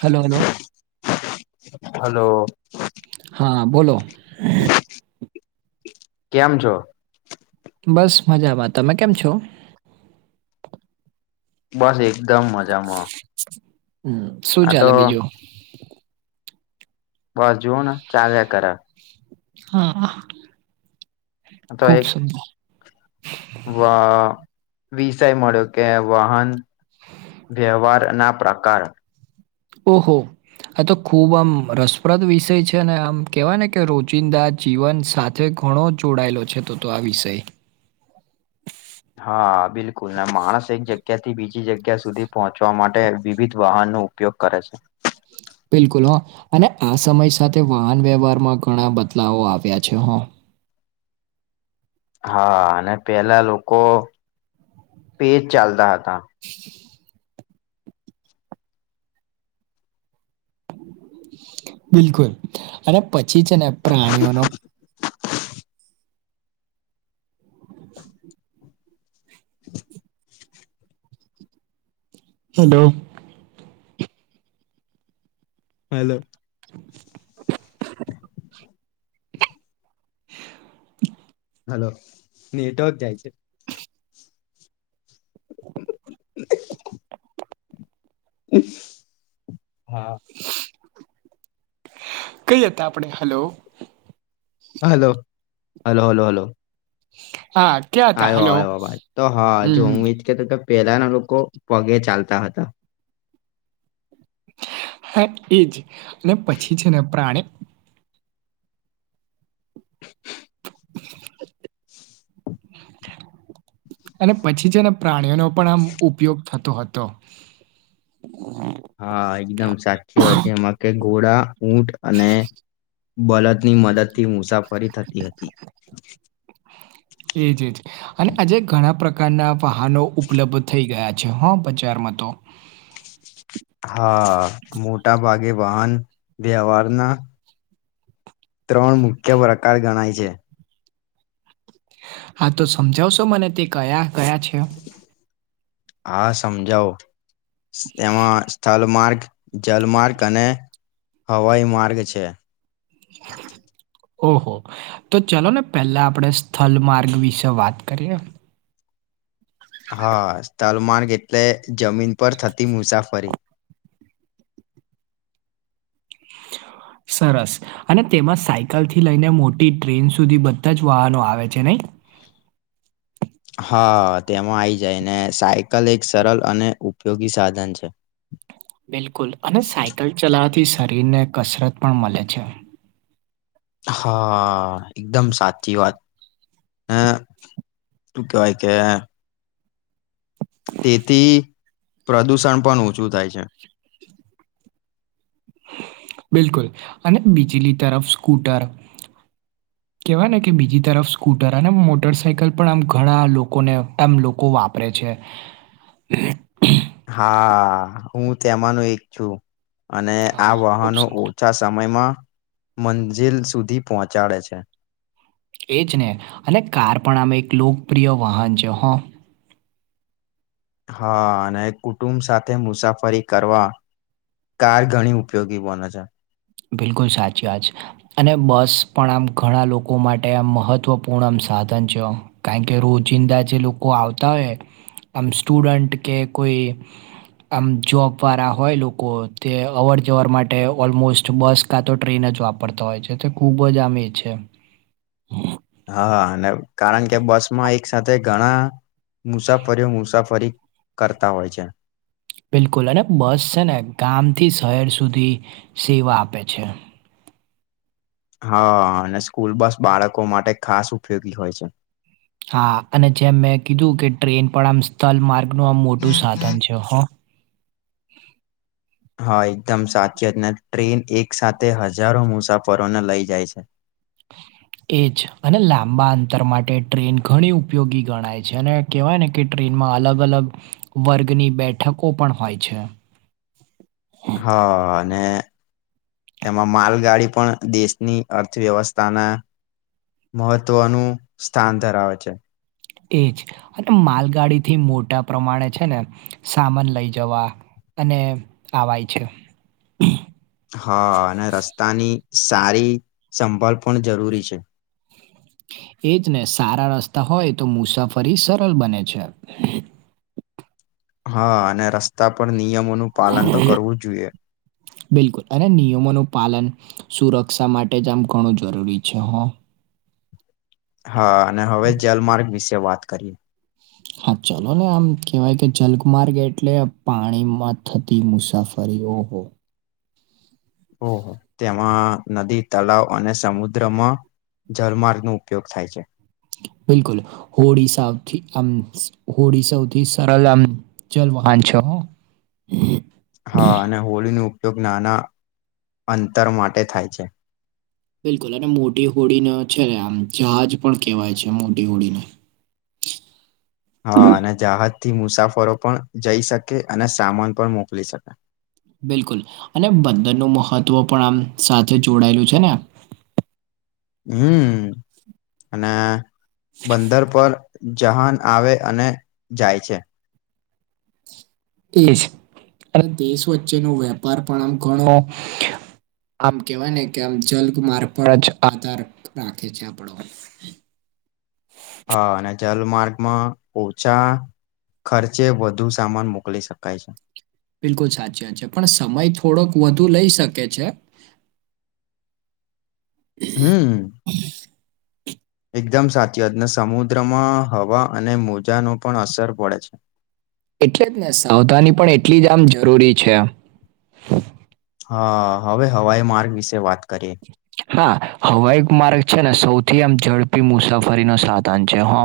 Hello hello hello હા બોલો કેમ છો બસ મજામાં તમે કેમ છો બસ એકદમ મજામાં હ શું આ તો ચાલે બીજું બસ જોવાને ચાલ્યા કરે હા ખુબ સુંદર વાહ વિષય મળ્યો કે વાહન વ્યવહાર ના પ્રકાર ઓહો આ તો ખુબ આમ રસપ્રદ વિષય છે અનેને આમ કેહેવાય ને કે રોજિંદા જીવન જે ઘણો જોડાયેલો છે તો તો આ વિષય હા બિલકુલ અને માણસ એક જગ્યા થી બીજી જગ્યા સુધી પહોંચવા માટે વિવિધ વાહનો ઉપયોગ કરે છે. બિલકુલ હ અને આ સમય સાથે વાહન વ્યવહારમાં ઘણા બદલાવો આવ્યા છે. હા અને પેલા લોકો પેજ ચાલતા હતા બિલકુલ અને પછી છે ને પ્રાણીઓનો [inaudible] [inaudible] હલો હલો. [inaudible] [inaudible] હલો. નેટવર્ક જાય છે. [inaudible] હા. કંઈ હતા આપણે? Hello. Hello, hello, hello, hello. હા. ક્યાં હતા આયો હલો આવ્યો અવાજ. તો હા હમ જો હમ હું ઈ જ કહેતો તો કે પહેલાના લોકો પગે ચાલતા હતા. હા એજ. અને પછી છે ને પ્રાણી [inaudible] અને પછી છે ને પ્રાણીઓનો પણ આમ ઉપયોગ થતો હતો. હા એકદમ સાચી [unintelligible] એમાં કે ઘોડા, ઊંટ અને બલદ ની મદદ થી મુસાફરી થતી હતી. એજ-એજ. અને આજે ઘણા પ્રક પ્રકારના વાહનો ઉપલબ્ધ થઈ ગયા છે હ બજારમાં તો. હા. મોટા ભાગે વાહન વ્યવહારના ત્રણ મુખ્ય પ્રકાર ગણાય છે. હા તો સમજાવશો મને? તે કયા-કયા છે? હા સમજાવો. એમાં સ્થલ માર્ગ જલમાર્ગ અને હવાઈ માર્ગ છે. [inaudible] ઓહો! તો ચલો ને પહેલા આપણે સ્થલ માર્ગ વિશે વાત કરી ના. હા. સ્થલમાર્ગ એટલે જમીન પર થતી મુસાફરી. [inaudible] સરસ. અને તેમાં સાયકલ થી લઈને મોટી ટ્રેન સુધી બધા જ વાહનો આવે છે નહીં? હા. તેમાં આઈ જાય. ને સાયકલ એક સરલ અને ઉપયોગી સાધન છે. [inaudible] બિલકુલ. અને સાયકલ ચલાવથી શરીર ને કસરત પણ મલે છે. હા. એકદમ સાચી વાત. [unintelligible] ટૂ કહેવાય કે તેથી પ્રદુષણ પણ ઓછું થાય છે. બિલકુલ. અને બીજલી તરફ સ્કૂટર [inaudible] કહેવાય ને કે બીજી તરફ સ્કૂટર, અને મોટર સાઇકલ પણ આમ ઘણા લોકોને આમ લોકો વાપ પરે છે. [inaudible] હા. હું તેમાંનો એક છું. અને આ હા, ખૂબ વાહનો સુંદર. ઓછ છા સમયમાં મંજિલ સુધી પહોંચાડે છે. એજ ને. અને કાર પણ આમે એક લોકપ્રિય વાહન છે હ. હા. અને કુટુંબ સાથે મુસાફરી કરવા કાર ઘણી ઉપયોગી બને છે. બિલકુલ સાચી [unintelligible] અને બસ પણ આમ ઘણા લોકો માટે આ મહત્ત્વપૂર્ણ આમ સાધન ચ. કારણ કે રોજિંદા જે લોકો આવતા હોય આમ સ્ટુડન્ટ કે કોઈ આમ જોબ વાળા હોય લોકો તે અવર જવર માટે ઓલમોસ્ટ બસ કા તો ટ્રેન જ વાપરતા હોય છે, તે ખુબ જ આમ એ છે. હા અને કારણ કે બસમાં એક સાથે ઘણા મુસાફરીઓ મુસાફરી કરતા હોય છે. બિલકુલ અને બસ છે, ને ગામથી શહેર સુધી સેવા આપે છે. હ અને સ્કૂલ બસ બાળકો માટે ખાસ ઉપયોગી હોય છે. હા અને જેમ મેં કીધું કે ટ્રેન પણ આમ સ્થળ માર્ગ ન આમ મોટું સાધન છે. હ હ એકદમ સાચી ને ટ્રેન એક સાથે હજારો મુસાફરોને લઇ જાય છે. એ જ અને લાંબા અંતર માટે ટ્રેન ઘણી ઉપયોગી ગણાય છે, અને કેહેવાય ને કે ટ્રેનમાં અલગ અલગ વર્ગની બેઠકો પણ હોય છે. હ ને તેમાં માલગાડી પણ દેશની અર્થવ્યવસ્થાના મહત્વનું સ્થાન ધરાવે છે. એ જ અને માલગાડીથી મોટા પ્રમાણે છે, ને સામાન લઈ જવા અને આવાય છે. હ અને રસ્તાની સારી સંભાળ પણ જરૂરી છે. એ જ ને સારા રસ્તા હોય તો મુસાફરી સરળ બને છે. હ અને રસ્તા પર નિયમોનું પાલન તો કરવું જ જોઈએ. બિલકુલ અને નિયમોનું પાલન સુરક્ષા માટે જ આમ ઘણું જરૂરી છે, હો હા અને હવે જલમાર્ગ વિશે વાત કરીએ. [inaudible] હા ચલો ને આમ કેહેવાય કે જલગમાર્ગ એટલે પાણીમાં થતી મુસાફરી ઓહ હો ઓહ તેમાં નદી, તળાવ અને સમુદ્રમાં જલમાર્ગનો ઉપયોગ થાય છે. બિલકુલ હોળી સૌથી આમ હોળી સૌથી સરળ આમ જલ વાહન છેહ [inaudible] હ અને હોળીનો ઉપયોગ નાના અંતર માટે થાય છે. બિલકુલ અને મોટી હોડી ન છે, ને આમ જહાજ પણ કહેવાય છે, મોટી હોડીને હ અને જહાજથી મુસાફરો પણ જઈ શકે અને સામાન પણ મોકલી શકે. બિલકુલ અને બંધનનું મહત્વ પણ આમ સાથે જોડાયેલું છે, ને હમ અને બંદર પર જહાન આવે અને જાય છે. એજ અને દેશ વચ્ચેનો વેપાર પણ આમ ઘણો આમ કેવાય ને કે આમ જલ માર્ગ પણ જ આધાર રાખે છે, આપણો હ અને જલમાર્ગમાં ઓછા ખર્ચે વધુ સામાન મોકલી શકાય છે. બિલકુલ સાચી વાત છે, પણ સમય થોડોક વધુ લઈ શકે છે. હમ. હમ, એકદમ સાચી વાત ને સમુદ્રમાં હવા અને મોજાનો પણ અસર પડે છે. એટલે જ ને સાવધાની પણ એટલી જ આમ જરૂરી છે. હ હવે હવાઈ માર્ગ વિશે વાત કરીએ. હા હવાઈ માર્ગ છે ને સૌથી આમ ઝડપી મુસાફરી નો સાધન છે હો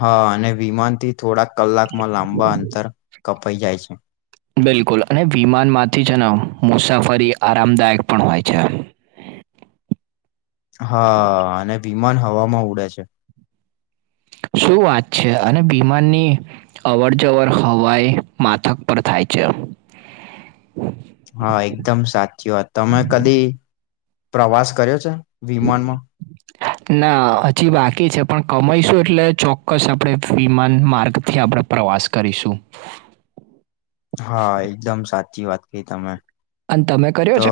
હા અને વિમાન થી થોડાક કલાકમાં લાંબા અંતર કપાઈ જાય છે. બિલકુલ અને વિમાનમાંથી છે ને અમુક મુસાફરી આરામદાયક પણ હોય છે. હા અને વિમાન હવામાં ઉડે છે. શું વાત છે અને વિમાનની અવર જવર હવાઈ માથક પર થાય છે. [inaudible] હા એકદમ સાચી વાત તમે કદી પ્રવાસ કર્યો છે વિમાનમાં [inaudible] ના હજી બાકી છે પણ કમાઈ શું એટલે ચોક્કસ આપણે વિમાન માર્ગથી આપણે પ્રવાસ કરીશું હા એકદમ સાચી વાત કી તમે અને તમે કર્યો તો છે.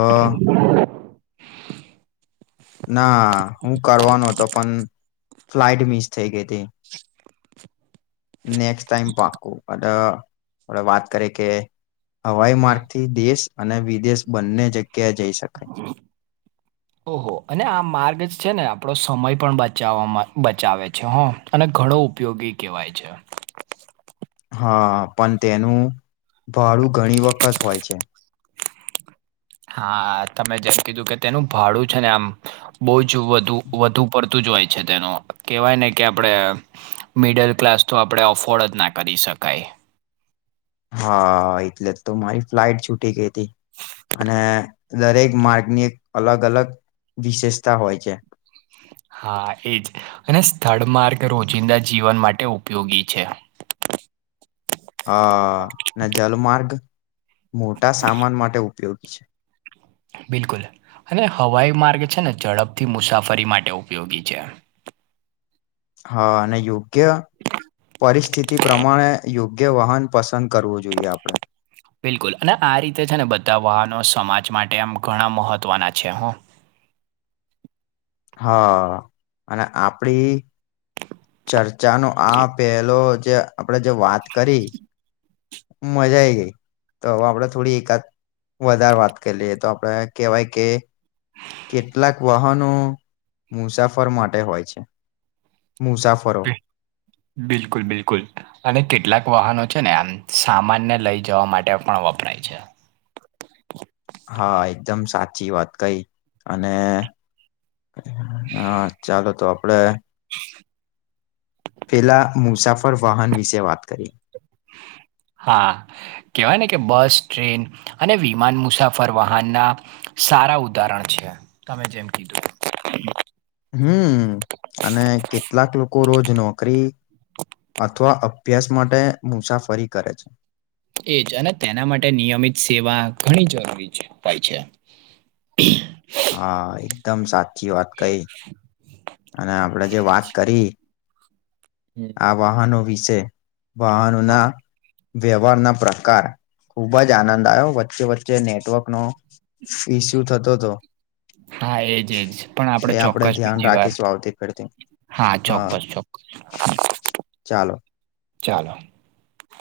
ના હું કરવાનો હતો પણ ફ્લાઈટ મિસ થઈ ગઈ હતી નેક્સ્ટ ટાઈમ પાકું અઢ વાત કરી કે હવાઈ હા. માર્ગ થી દેશ અને વિદેશ બંને જગ્યાએ જઈ શકે હ ઓહો અને આ માર્ગ છે ને આપણો સમય પણ બચાવવામાં બચાવે છે હ અને ઘણો ઉપયોગી કહેવાય છે. હા પણ તેનું ભાડું ઘણી વખત હોય છે. હા તમે જેમ કીધું કે તેનું ભાડું છે ને આમ બહુ જ વધુ વધુ પડતું તું જ હોય છે તેનો કેહેવાય ને કે આપણે મિડલ ક્લાસ તો આપણે અફોર્ડ જ ના કરી શકાય હા એટલે જ તો મારી ફ્લાઇટ છૂટી ગઈ હતી અને દરેક માર્ગની એક અલગ અલગ વિશેષતા હોય છે. હા એજ અને સ્થળ માર્ગ રોજિંદા જીવન માટે ઉપયોગી છે. હ જલમાર્ગ મોટા સામાન માટે ઉપયોગી છે. બિલકુલ અને હવાઈ માર્ગ છે ને ઝડપથી મુસાફરી માટે ઉપયોગી છે. હા અને યોગ્ય પરિસ્થિતિ પ્રમાણે યોગ્ય વાહન પસંદ કરવું જોઈએ આપડણે બિલકુલ અને આ રીતે છે ને બધા વાહનો સમાજ માટે આમ ઘણા મહત્ત્વના છે હું હા અને આપડી ચર્ચા ન આ પેલો જે આપડે જે વાત કરી મજા આઈ ગઈ તો હવે આપડે થોડી એકાદ વધારે વાત કરી લએ તો આપડે કેહેવાય કે કેટલાક વાહનો મુસાફર માટે હોય છે. મુસાફરો બિ- બિલકુલ બિલકુલ અને કેટલાક વાહનો છે ને આમ સામાનને લઈ જવા માટે પણ વપરાય છે. હા એકદમ સાચી વાત કઈ અને હા ચાલો તો આપડે [inaudible] પેલા મુસાફર વાહન વિશે વાત કરી હા કહેવાય ને કે બસ ટ્રેન અને વિમાન મુસાફર વાહનના સારા ઉદાહરણ છે તમે જેમ કીધું હમ અને કેટલાક લોકો રોજ નોકરી. અથવા અભ્યાસ માટે મુસાફરી કરે છે. એજ અને તેના માટે નિયમિત સેવા ઘણી જરૂરી હોય છે. હુ. હા એકદમ સાચી વાત કઈ. અને આપણેે જે વાત કરી. હમ. આ વાહનો વિશે વાહનો હા ના વ્યવહારના પ્રકાર ખૂબ જ આનંદ આવ્યો વચ્ચે વચ્ચે નેટવર્કનો વિસુ થતો હતો હા એજ એજ પણ આપડ એ આપડે ચોક્કસ ધ્યાન બીજી વાર. રાખીશું આવતી ફેરથી હા ચોક્કસ ચોક્કસ ચાલો ચાલો